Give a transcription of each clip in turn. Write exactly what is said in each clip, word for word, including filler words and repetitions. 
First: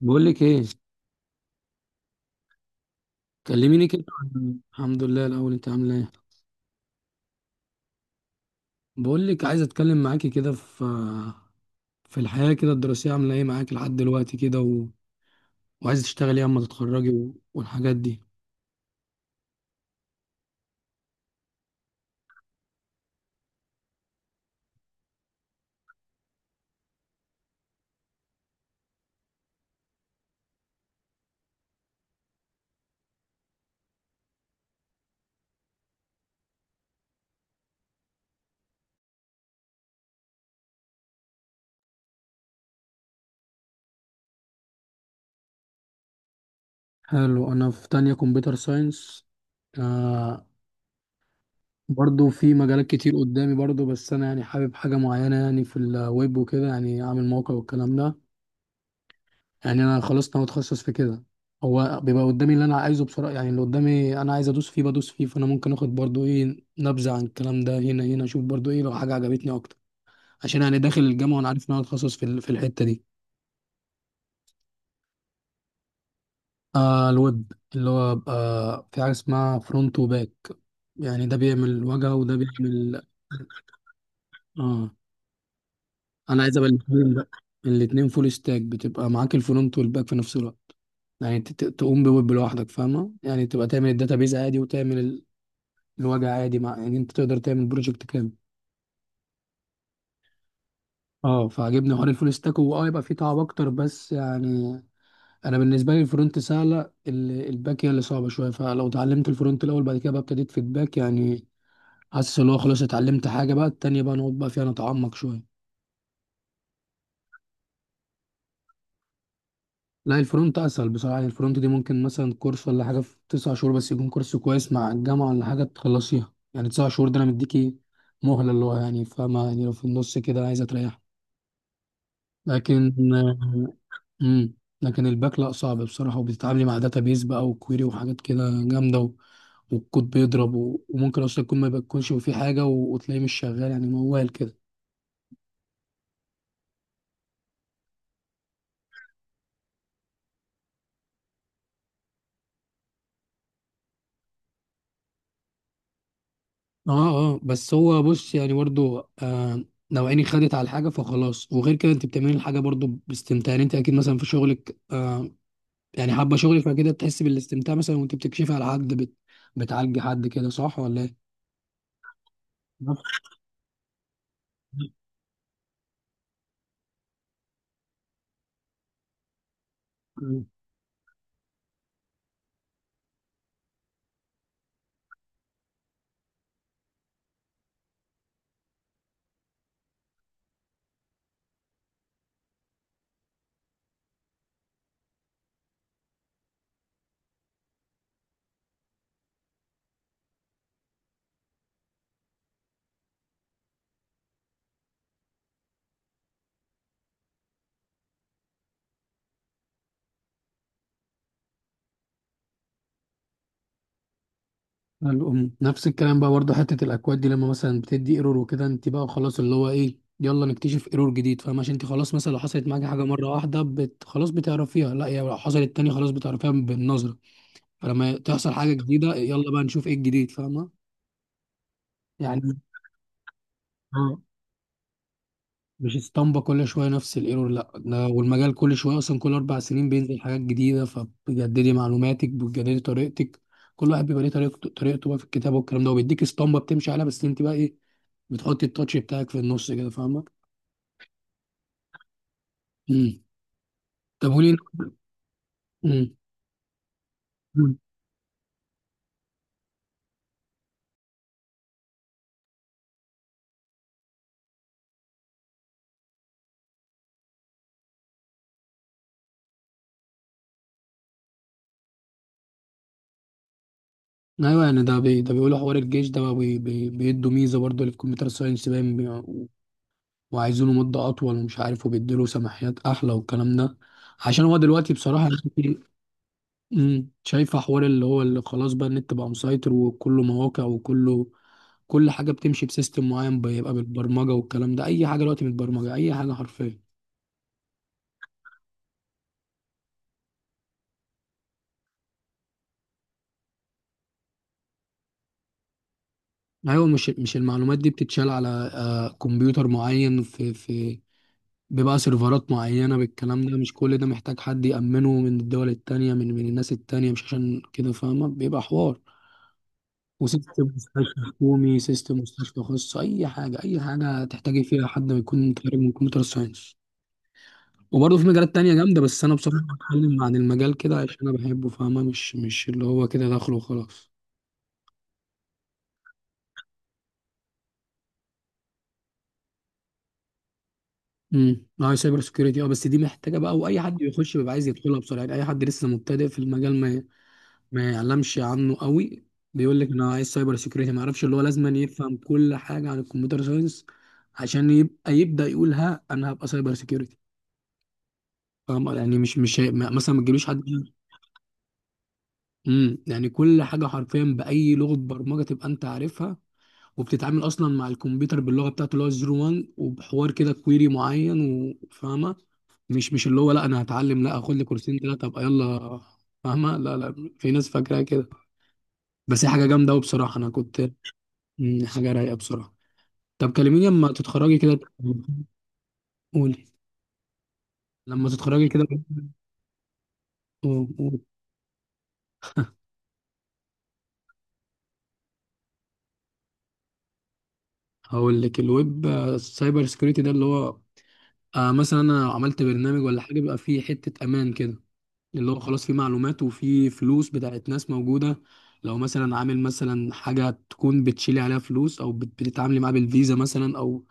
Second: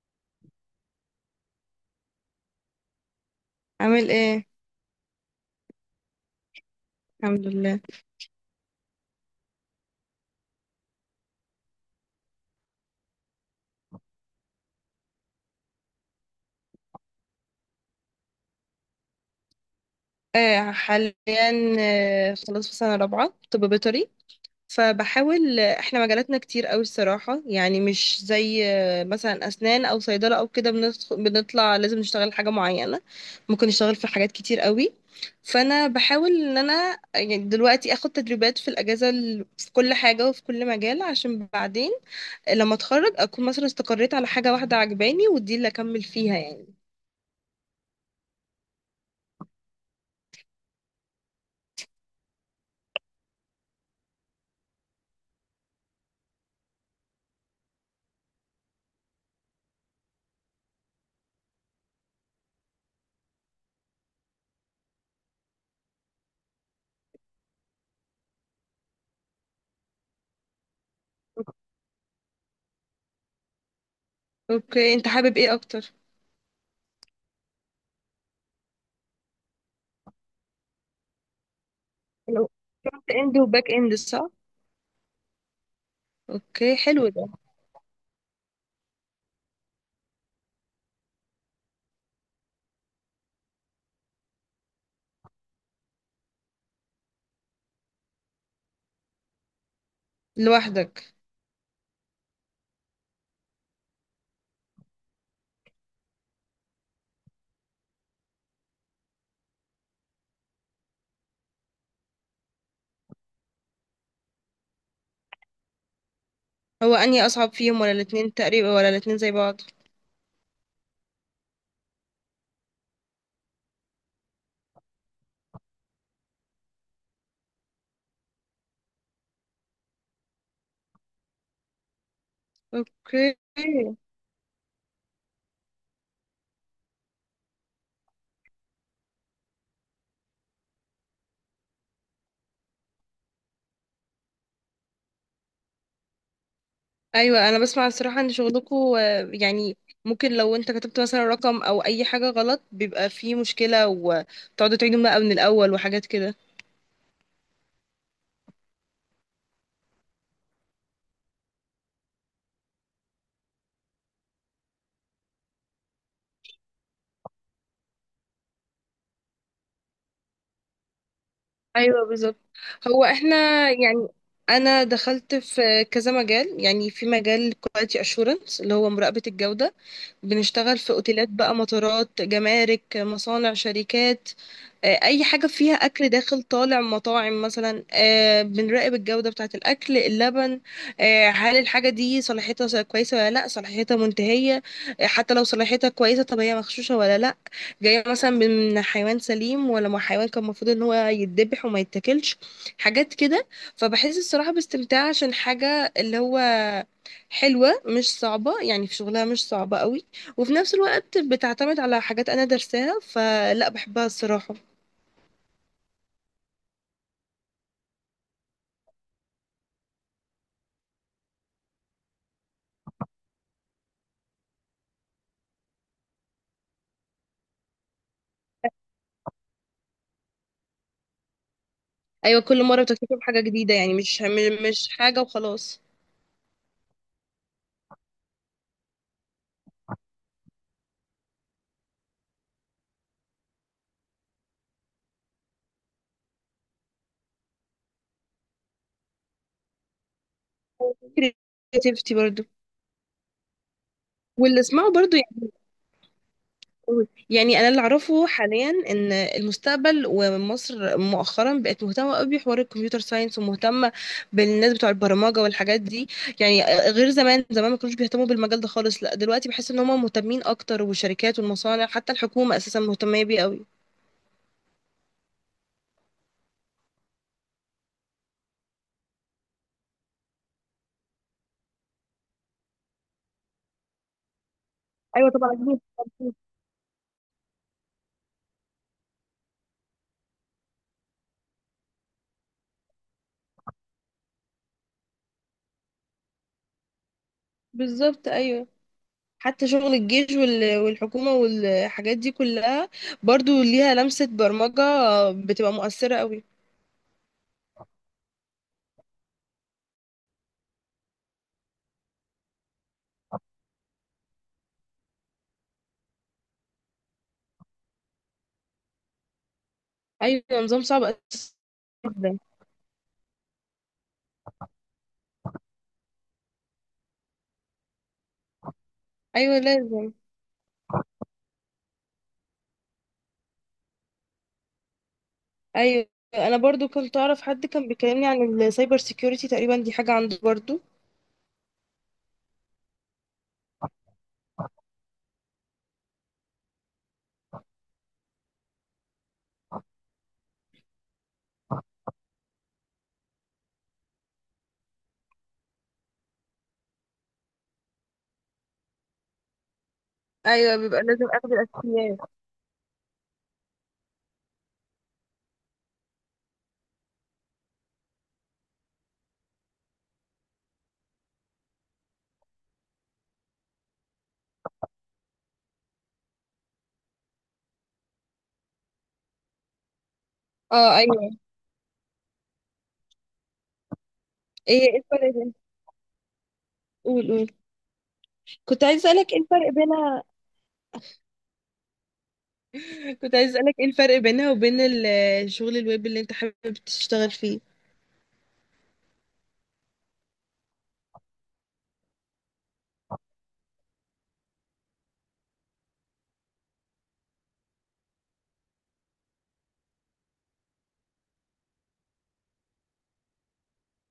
بقول لك ايه. كلميني كده عامل ايه؟ عن- الحمد لله الاول انت عامله ايه؟ الحمد لله. بقول لك عايز اتكلم معاكي كده في في الحياه كده الدراسيه، عامله ايه معاكي لحد دلوقتي كده و... وعايز تشتغلي ايه اما تتخرجي و... والحاجات دي. آه حاليا. آه خلاص، في سنة رابعة طب بيطري. فبحاول آه، احنا مجالاتنا كتير قوي الصراحة، يعني مش زي آه، مثلا أسنان أو صيدلة أو كده، بندخ- بنطلع لازم نشتغل حاجة معينة. ممكن نشتغل في حاجات كتير قوي. فأنا بحاول إن أنا يعني دلوقتي أخد تدريبات في الأجازة ال- في كل حاجة وفي كل مجال، عشان بعدين لما أتخرج أكون مثلا استقريت على حاجة واحدة عجباني، ودي اللي أكمل فيها، يعني. حلو، انا في تانية كمبيوتر ساينس. آه، برضو في مجالات كتير قدامي برضو، بس انا يعني حابب حاجه معينه يعني في الويب وكده، يعني اعمل موقع والكلام ده. يعني انا خلاص انا متخصص في كده. هو بيبقى قدامي اللي انا عايزه بسرعه، يعني اللي قدامي انا عايز ادوس فيه بدوس فيه، فانا ممكن اخد برضو ايه نبذه عن الكلام ده هنا هنا اشوف برضو ايه لو حاجه عجبتني اكتر. عشان يعني داخل الجامعه وانا عارف ان انا اتخصص في ال- في الحته دي. أوكي، أنت حابب ايه أكتر؟ آه الويب، اللي هو بقى في حاجه اسمها فرونت وباك، يعني ده بيعمل واجهه وده حلو. بيعمل. فرونت اند وباك اند، صح؟ اه. انا عايز ابقى اوكي، حلو الاثنين ده. بقى. الاثنين فول ستاك، بتبقى معاك الفرونت والباك في نفس الوقت. يعني ت- ت- تقوم بويب لوحدك فاهمة، يعني تبقى تعمل الداتابيز عادي، وتعمل الوجع عادي مع، يعني انت تقدر تعمل بروجكت كامل. لوحدك. اه، فعجبني حوار الفول ستاك، واه يبقى فيه تعب اكتر بس يعني انا بالنسبه لي الفرونت سهله. ال- الباك هي اللي صعبه شويه، فلو اتعلمت الفرونت الاول بعد كده بقى ابتديت في الباك، يعني حاسس ان هو خلاص اتعلمت حاجه بقى، التانيه بقى نقعد بقى فيها نتعمق شويه. هو انهي اصعب فيهم، ولا الاتنين تقريبا، ولا الاتنين زي بعض؟ لا الفرونت اسهل بصراحه، يعني الفرونت دي ممكن مثلا كورس ولا حاجه في تسع شهور، بس يكون كورس كويس مع الجامعه ولا حاجه تخلصيها، يعني تسع شهور ده انا مديكي مهله، اللي هو يعني فاهمه يعني لو في النص كده عايزه تريح. لكن اوكي. امم لكن الباك لا صعب بصراحة، وبتتعاملي مع داتابيز بقى وكويري وحاجات كده جامدة و... والكود بيضرب و... وممكن اصلا يكون ما بيكونش وفيه حاجة و... وتلاقيه مش شغال، يعني موال كده. ايوه، انا بسمع الصراحه ان شغلكم، يعني، ممكن لو انت كتبت مثلا رقم او اي حاجه غلط بيبقى فيه مشكله وتقعدوا تعيدوا بقى من الاول وحاجات كده. اه. اه بس هو بص، يعني برضو آه لو عيني خدت على الحاجة فخلاص، وغير كده انت بتعملي الحاجة برضو باستمتاع، يعني انت اكيد مثلا في شغلك آه يعني حابة شغلك، فكده بتحسي بالاستمتاع مثلا وانت بتكشفي على حد بت... بتعالجي حد كده، صح ولا ايه؟ ايوه بالظبط. هو احنا، يعني، انا دخلت في كذا مجال، يعني في مجال كواليتي اشورنس اللي هو مراقبه الجوده. نعم. بنشتغل في اوتيلات بقى، مطارات، جمارك، مصانع، شركات. آه، اي حاجه فيها اكل داخل طالع، مطاعم مثلا. آه، بنراقب الجوده بتاعه الاكل، اللبن. آه، هل الحاجه دي صلاحيتها س- كويسه ولا لا، صلاحيتها منتهيه؟ آه، حتى لو صلاحيتها كويسه، طب هي مغشوشه ولا لا، جايه مثلا من حيوان سليم ولا من حيوان كان المفروض ان هو يتذبح وما يتاكلش، حاجات كده. فبحس الصراحه باستمتاع عشان حاجه اللي هو حلوة، مش صعبة، يعني في شغلها مش صعبة قوي، وفي نفس الوقت بتعتمد على حاجات أنا درساها، فلا بحبها الصراحة. الأم نفس الكلام بقى برضه، حتة الأكواد دي لما مثلا بتدي ايرور وكده، انت بقى خلاص اللي هو ايه، يلا نكتشف ايرور جديد فاهمة، عشان انت خلاص مثلا لو حصلت معاكي حاجة مرة واحدة بت... خلاص بتعرفيها، لا يا لو حصلت تاني خلاص بتعرفيها بالنظرة. فلما تحصل حاجة جديدة يلا بقى نشوف ايه الجديد فاهمة. أيوة، يعني. كل مرة بتكتسب حاجة جديدة، يعني اه. مش مش حاجة وخلاص. مش اسطمبة كل شوية نفس الايرور، لا ده والمجال كل شوية أصلا كل أربع سنين بينزل حاجات جديدة، فبتجددي معلوماتك بتجددي طريقتك. كل واحد بيبقى ليه طريقته، طريقته بقى في الكتابة والكلام ده، وبيديك اسطمبة بتمشي عليها بس انت بقى ايه، بتحطي التاتش بتاعك في النص كده فاهمة. creativity برضو. امم طب قولي. واللي اسمعه برضو، امم يعني انا أمم. اللي اعرفه حاليا ان المستقبل، ومصر مؤخرا بقت مهتمه قوي بحوار الكمبيوتر ساينس، ومهتمه بالناس بتوع البرمجه والحاجات دي. يعني غير زمان، زمان ما كانوش بيهتموا بالمجال ده خالص، لا دلوقتي بحس ان هم مهتمين اكتر، والشركات والمصانع حتى الحكومه اساسا مهتمه بيه قوي. ايوه يعني ده بي... ده بيقولوا حوار الجيش ده بقى بي... بي... بيدوا ميزة برضه اللي في كمبيوتر ساينس باين بي... وعايزينه مدة اطول ومش عارف، وبيديله سماحيات احلى والكلام ده، عشان هو دلوقتي بصراحة ايوه طبعا يعني- أكيد. أكيد. أمم. شايفة حوار اللي هو اللي خلاص بقى النت بقى مسيطر وكله مواقع وكله كل حاجة بتمشي بسيستم معين، بيبقى بالبرمجة والكلام ده، أي حاجة دلوقتي متبرمجة، أي حاجة حرفيا. بالظبط ايوه. حتى شغل الجيش وال- والحكومه والحاجات دي كلها، برضو ليها لمسه برمجه، بتبقى مؤثره قوي. ايوه مش مش المعلومات دي بتتشال على آه، كمبيوتر معين، في في بيبقى سيرفرات معينة بالكلام ده، مش كل ده محتاج حد يأمنه من الدول التانية، من من الناس التانية، مش عشان كده فاهمة، بيبقى حوار ايوه، وسيستم نظام صعب مستشفى اساسا. حكومي، سيستم مستشفى خاص، أي حاجة، أي حاجة تحتاجي فيها حد يكون خارج من كمبيوتر ساينس. وبرضه في مجالات تانية جامدة، بس أنا ايوه بصراحة لازم. بتكلم عن المجال كده عشان أنا بحبه فاهمة، مش مش اللي هو كده داخله وخلاص. ايوه، انا برضو كنت اعرف حد كان بيكلمني عن السايبر سيكيورتي تقريبا، دي حاجه عنده برضو. امم اه سايبر سكيورتي. اه بس دي محتاجه بقى، واي حد بيخش بيبقى عايز يدخلها بسرعه، يعني اي حد لسه مبتدئ في المجال ما ما يعلمش عنه قوي، بيقول لك انا عايز سايبر سكيورتي، ما يعرفش اللي هو لازم أن يفهم كل حاجه عن الكمبيوتر ساينس، عشان يبقى يبدا يقول ها انا هبقى سايبر سكيورتي، فاهم يعني مش مش هي- ما- مثلا ما تجيبليش حد. ايوه، بيبقى لازم اخد الاساسيات. امم يعني كل حاجه حرفيا باي لغه برمجه تبقى انت عارفها، وبتتعامل اصلا مع الكمبيوتر باللغه بتاعته اللي هو صفر واحد وبحوار كده كويري معين وفاهمه، مش مش اللي هو لا انا هتعلم لا اخد لي كورسين ثلاثه ابقى يلا فاهمه، لا لا في ناس فاكراها كده، بس هي حاجه جامده قوي بصراحه انا كنت. اه ايوه. مم، حاجه رايقه بصراحه. طب كلميني لما تتخرجي كده. ايه ايه الفرق بين... قولي. قول قول. لما تتخرجي كنت كده. عايز اسالك ايه الفرق بينها. قولي. قولي. كنت عايز اسالك ايه الفرق بينها وبين ال- شغل الويب اللي انت حابب تشتغل فيه. هقول لك، الويب سايبر سكيورتي ده اللي هو آه مثلا انا عملت برنامج ولا حاجه بيبقى فيه حته امان كده، اللي هو خلاص في معلومات وفي فلوس بتاعت ناس موجودة، لو مثلا عامل مثلا حاجة تكون بتشيلي عليها فلوس أو بت- بتتعاملي معاه بالفيزا مثلا، أو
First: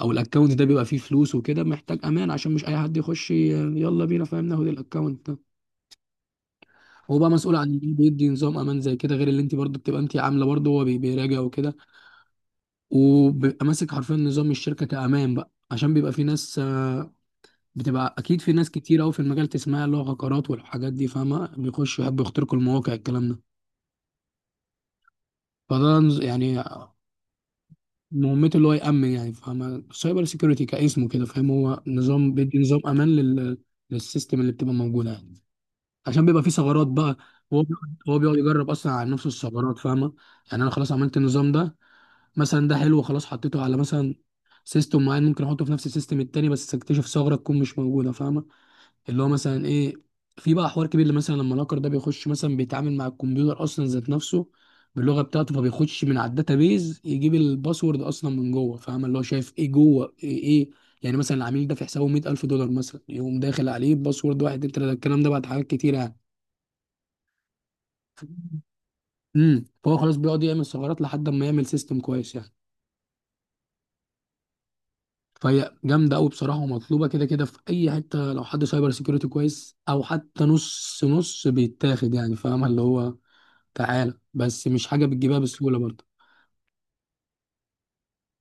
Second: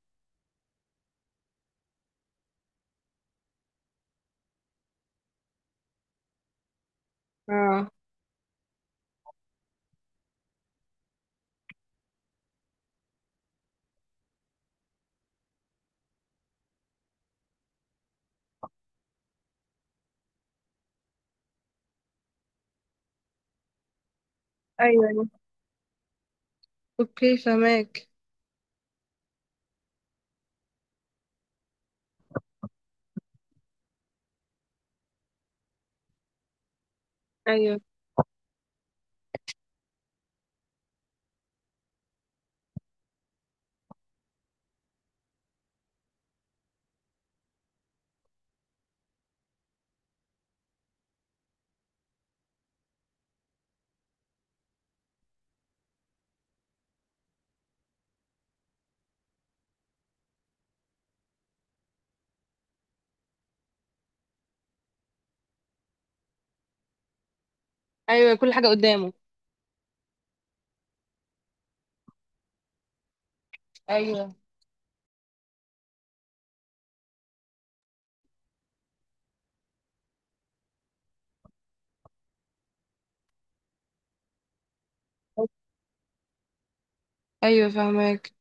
أو الأكونت ده بيبقى فيه فلوس وكده، محتاج أمان عشان مش أي حد يخش ي- يلا بينا فاهم ناخد الأكونت ده. هو بقى مسؤول عن اه إيه، بيدي نظام أمان زي كده غير اللي أنت برضه بتبقى أنت عاملة، برضه هو بي- بيراجع وكده، وبيبقى ماسك حرفيا نظام الشركة كأمان بقى، عشان بيبقى في ناس آه، بتبقى اكيد في ناس كتير قوي في المجال تسمعها اللي هو هكرات والحاجات دي فاهمه، بيخشوا يحبوا يخترقوا المواقع الكلام ده. ايوه أيوة. فده نز- يعني اوكي، فهماك. مهمته اللي هو يأمن، يعني فاهم سايبر سيكيورتي كاسمه كده، فاهم هو نظام بيدي نظام امان لل... للسيستم اللي بتبقى موجوده يعني، عشان بيبقى فيه ثغرات بقى. هو ايوه، بيقعد- هو بيقعد يجرب اصلا على نفسه الثغرات فاهمه. يعني انا خلاص عملت النظام ده مثلا، ده حلو خلاص حطيته على مثلا سيستم معين، ممكن احطه في نفس السيستم التاني بس اكتشف ثغره تكون مش موجوده فاهمه، اللي هو مثلا ايه، في بقى حوار كبير اللي مثلا لما الهاكر ده بيخش مثلا بيتعامل مع الكمبيوتر اصلا ذات نفسه باللغه بتاعته، فبيخش من على الداتابيز يجيب الباسورد اصلا من جوه فاهم، اللي هو شايف ايه جوه ايه, إيه، يعني مثلا العميل ده في حسابه مئة ألف دولار مثلا، يقوم داخل عليه باسورد واحد اتنين تلاته الكلام ده بعد حاجات كتير يعني. ايوه كل حاجه قدامه. امم فهو خلاص بيقعد يعمل ثغرات لحد ما يعمل سيستم كويس يعني. ايوه فهي جامده قوي بصراحه، ومطلوبه كده كده في اي حته، لو حد سايبر سيكيورتي كويس او حتى نص نص بيتاخد، يعني فاهم اللي هو تعالى، بس مش حاجه بتجيبها بسهوله برضه. ايوه، فهماك.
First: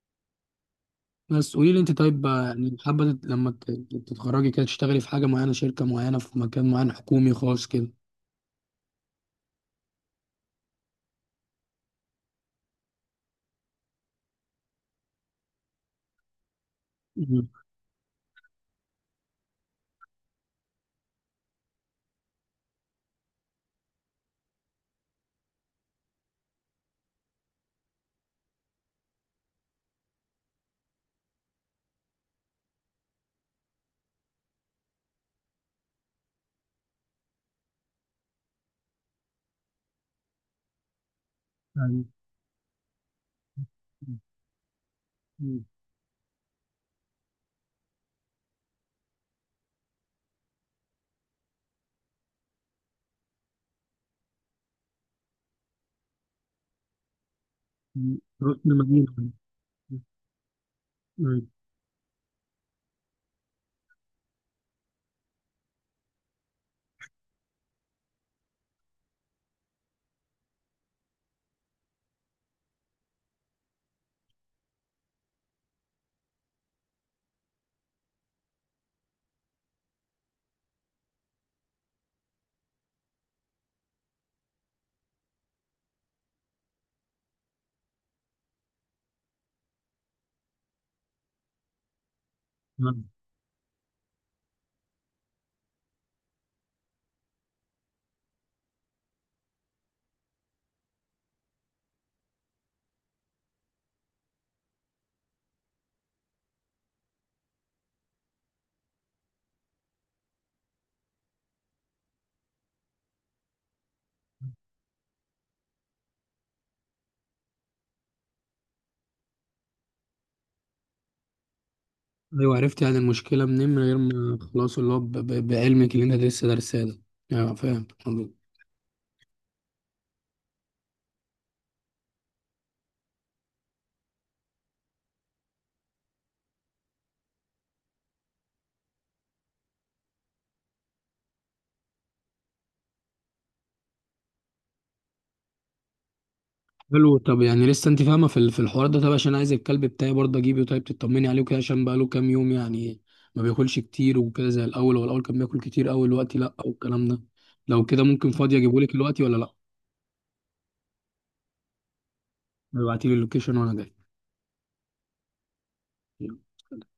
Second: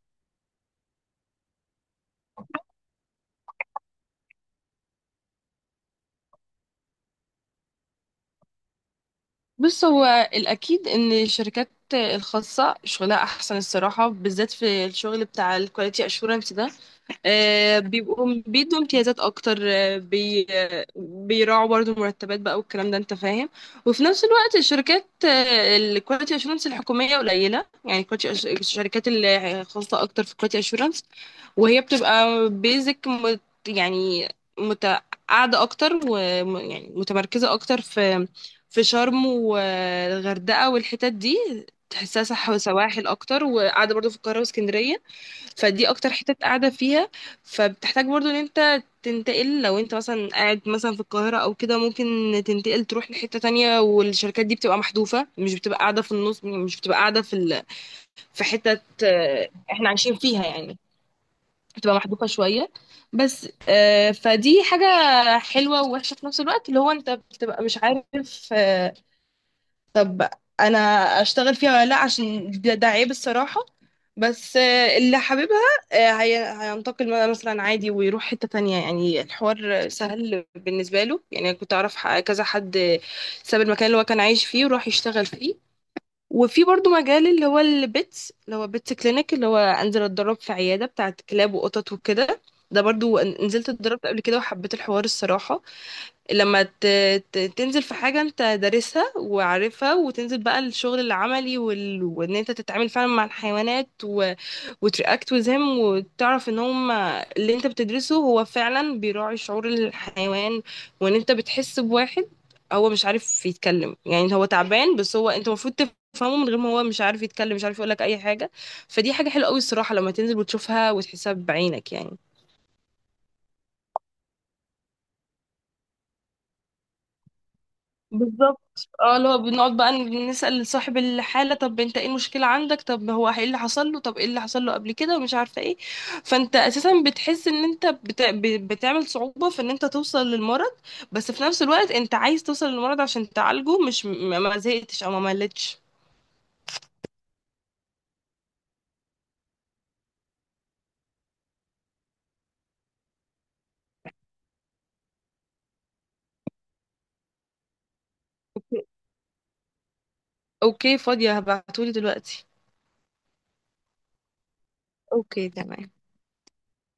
بس قولي لي انت، طيب آه، يعني حابه تت- لما ت- تتخرجي كده تشتغلي في حاجه معينه، شركه معينه، في مكان معين، حكومي خاص كده؟ بص، هو الأكيد إن الشركات الخاصة شغلها أحسن الصراحة، بالذات في الشغل بتاع الكواليتي أشورنس ده. مم. آه، بيبقوا بيدوا امتيازات اكتر، آه، بي آه، بيراعوا برضو المرتبات بقى والكلام ده، انت فاهم. وفي نفس الوقت الشركات الكواليتي اشورنس الحكوميه قليله، يعني quality assu- الشركات اللي خاصه اكتر في الكواليتي اشورنس، وهي بتبقى بيزك مت، يعني مت قاعده اكتر، ويعني متمركزه اكتر في في شرم والغردقه والحتت دي، أيوة. تحسها صح، وسواحل اكتر، وقاعده برضو في القاهره واسكندريه. مم. فدي اكتر حتة قاعدة فيها. فبتحتاج برضو ان انت تنتقل، لو انت مثلا قاعد مثلا في القاهرة او كده ممكن تنتقل تروح لحتة تانية، والشركات دي بتبقى محذوفة، مش بتبقى قاعدة في النص، مش بتبقى قاعدة في ال... مم. في رحت حتة المدينه. آه، احنا عايشين فيها، يعني، مم. بتبقى محذوفة شوية. بس آه، فدي حاجة حلوة ووحشة في نفس الوقت، اللي هو انت بتبقى مش عارف، آه، طب انا اشتغل فيها ولا لا، عشان ده, ده عيب الصراحة. بس آه، اللي حاببها آه، هي هينتقل مثلا عادي ويروح حتة تانية، يعني الحوار سهل بالنسبة له. يعني أنا كنت أعرف ح- كذا حد ساب المكان اللي هو كان عايش فيه وراح يشتغل فيه. وفي برضو مجال اللي هو البيتس، اللي هو بيتس كلينيك، اللي هو أنزل أتدرب في عيادة بتاعة كلاب وقطط وكده. ده مم. برضو نزلت اتدربت قبل كده وحبيت الحوار الصراحة. لما ت... ت... تنزل في حاجة انت دارسها وعارفها، وتنزل بقى الشغل العملي وال... وان انت تتعامل فعلا مع الحيوانات و... وترياكت وزهم، وتعرف ان هم اللي انت بتدرسه هو فعلا بيراعي شعور الحيوان، وان انت بتحس بواحد هو مش عارف يتكلم، يعني هو تعبان، بس هو انت المفروض تفهمه من غير ما، هو مش عارف يتكلم، مش عارف يقولك اي حاجة. فدي حاجة حلوة قوي الصراحة لما تنزل وتشوفها وتحسها بعينك، يعني. ايوه عرفت يعني المشكله منين من غير ما خلاص اللي هو ب- ب- بعلمك اللي انت لسه دارساه ده. ايوه فاهم. بالظبط اه، اللي هو بنقعد بقى نسأل صاحب الحالة، طب انت ايه المشكلة عندك، طب هو ايه اللي حصل له، طب ايه اللي حصل له قبل كده ومش عارفة ايه. فانت اساسا بتحس ان انت بت... ب- بتعمل صعوبة في ان انت توصل للمرض، بس في نفس الوقت انت عايز توصل للمرض عشان تعالجه، مش ما ما زهقتش او ما ملتش. حلو، طب يعني لسه انت فاهمه في ال- في الحوار ده، طب عشان عايز الكلب بتاعي برضه اجيبه، طيب تطمني عليه وكده عشان بقاله كام يوم يعني ما بياكلش كتير وكده زي الاول، هو الاول كان بياكل كتير قوي دلوقتي لا والكلام ده، لو كده ممكن فاضي اجيبه اوكي. لك دلوقتي ولا لا؟ اوكي، فاضية هبعتولي دلوقتي. ابعتي لي اللوكيشن وانا اوكي تمام. جاي.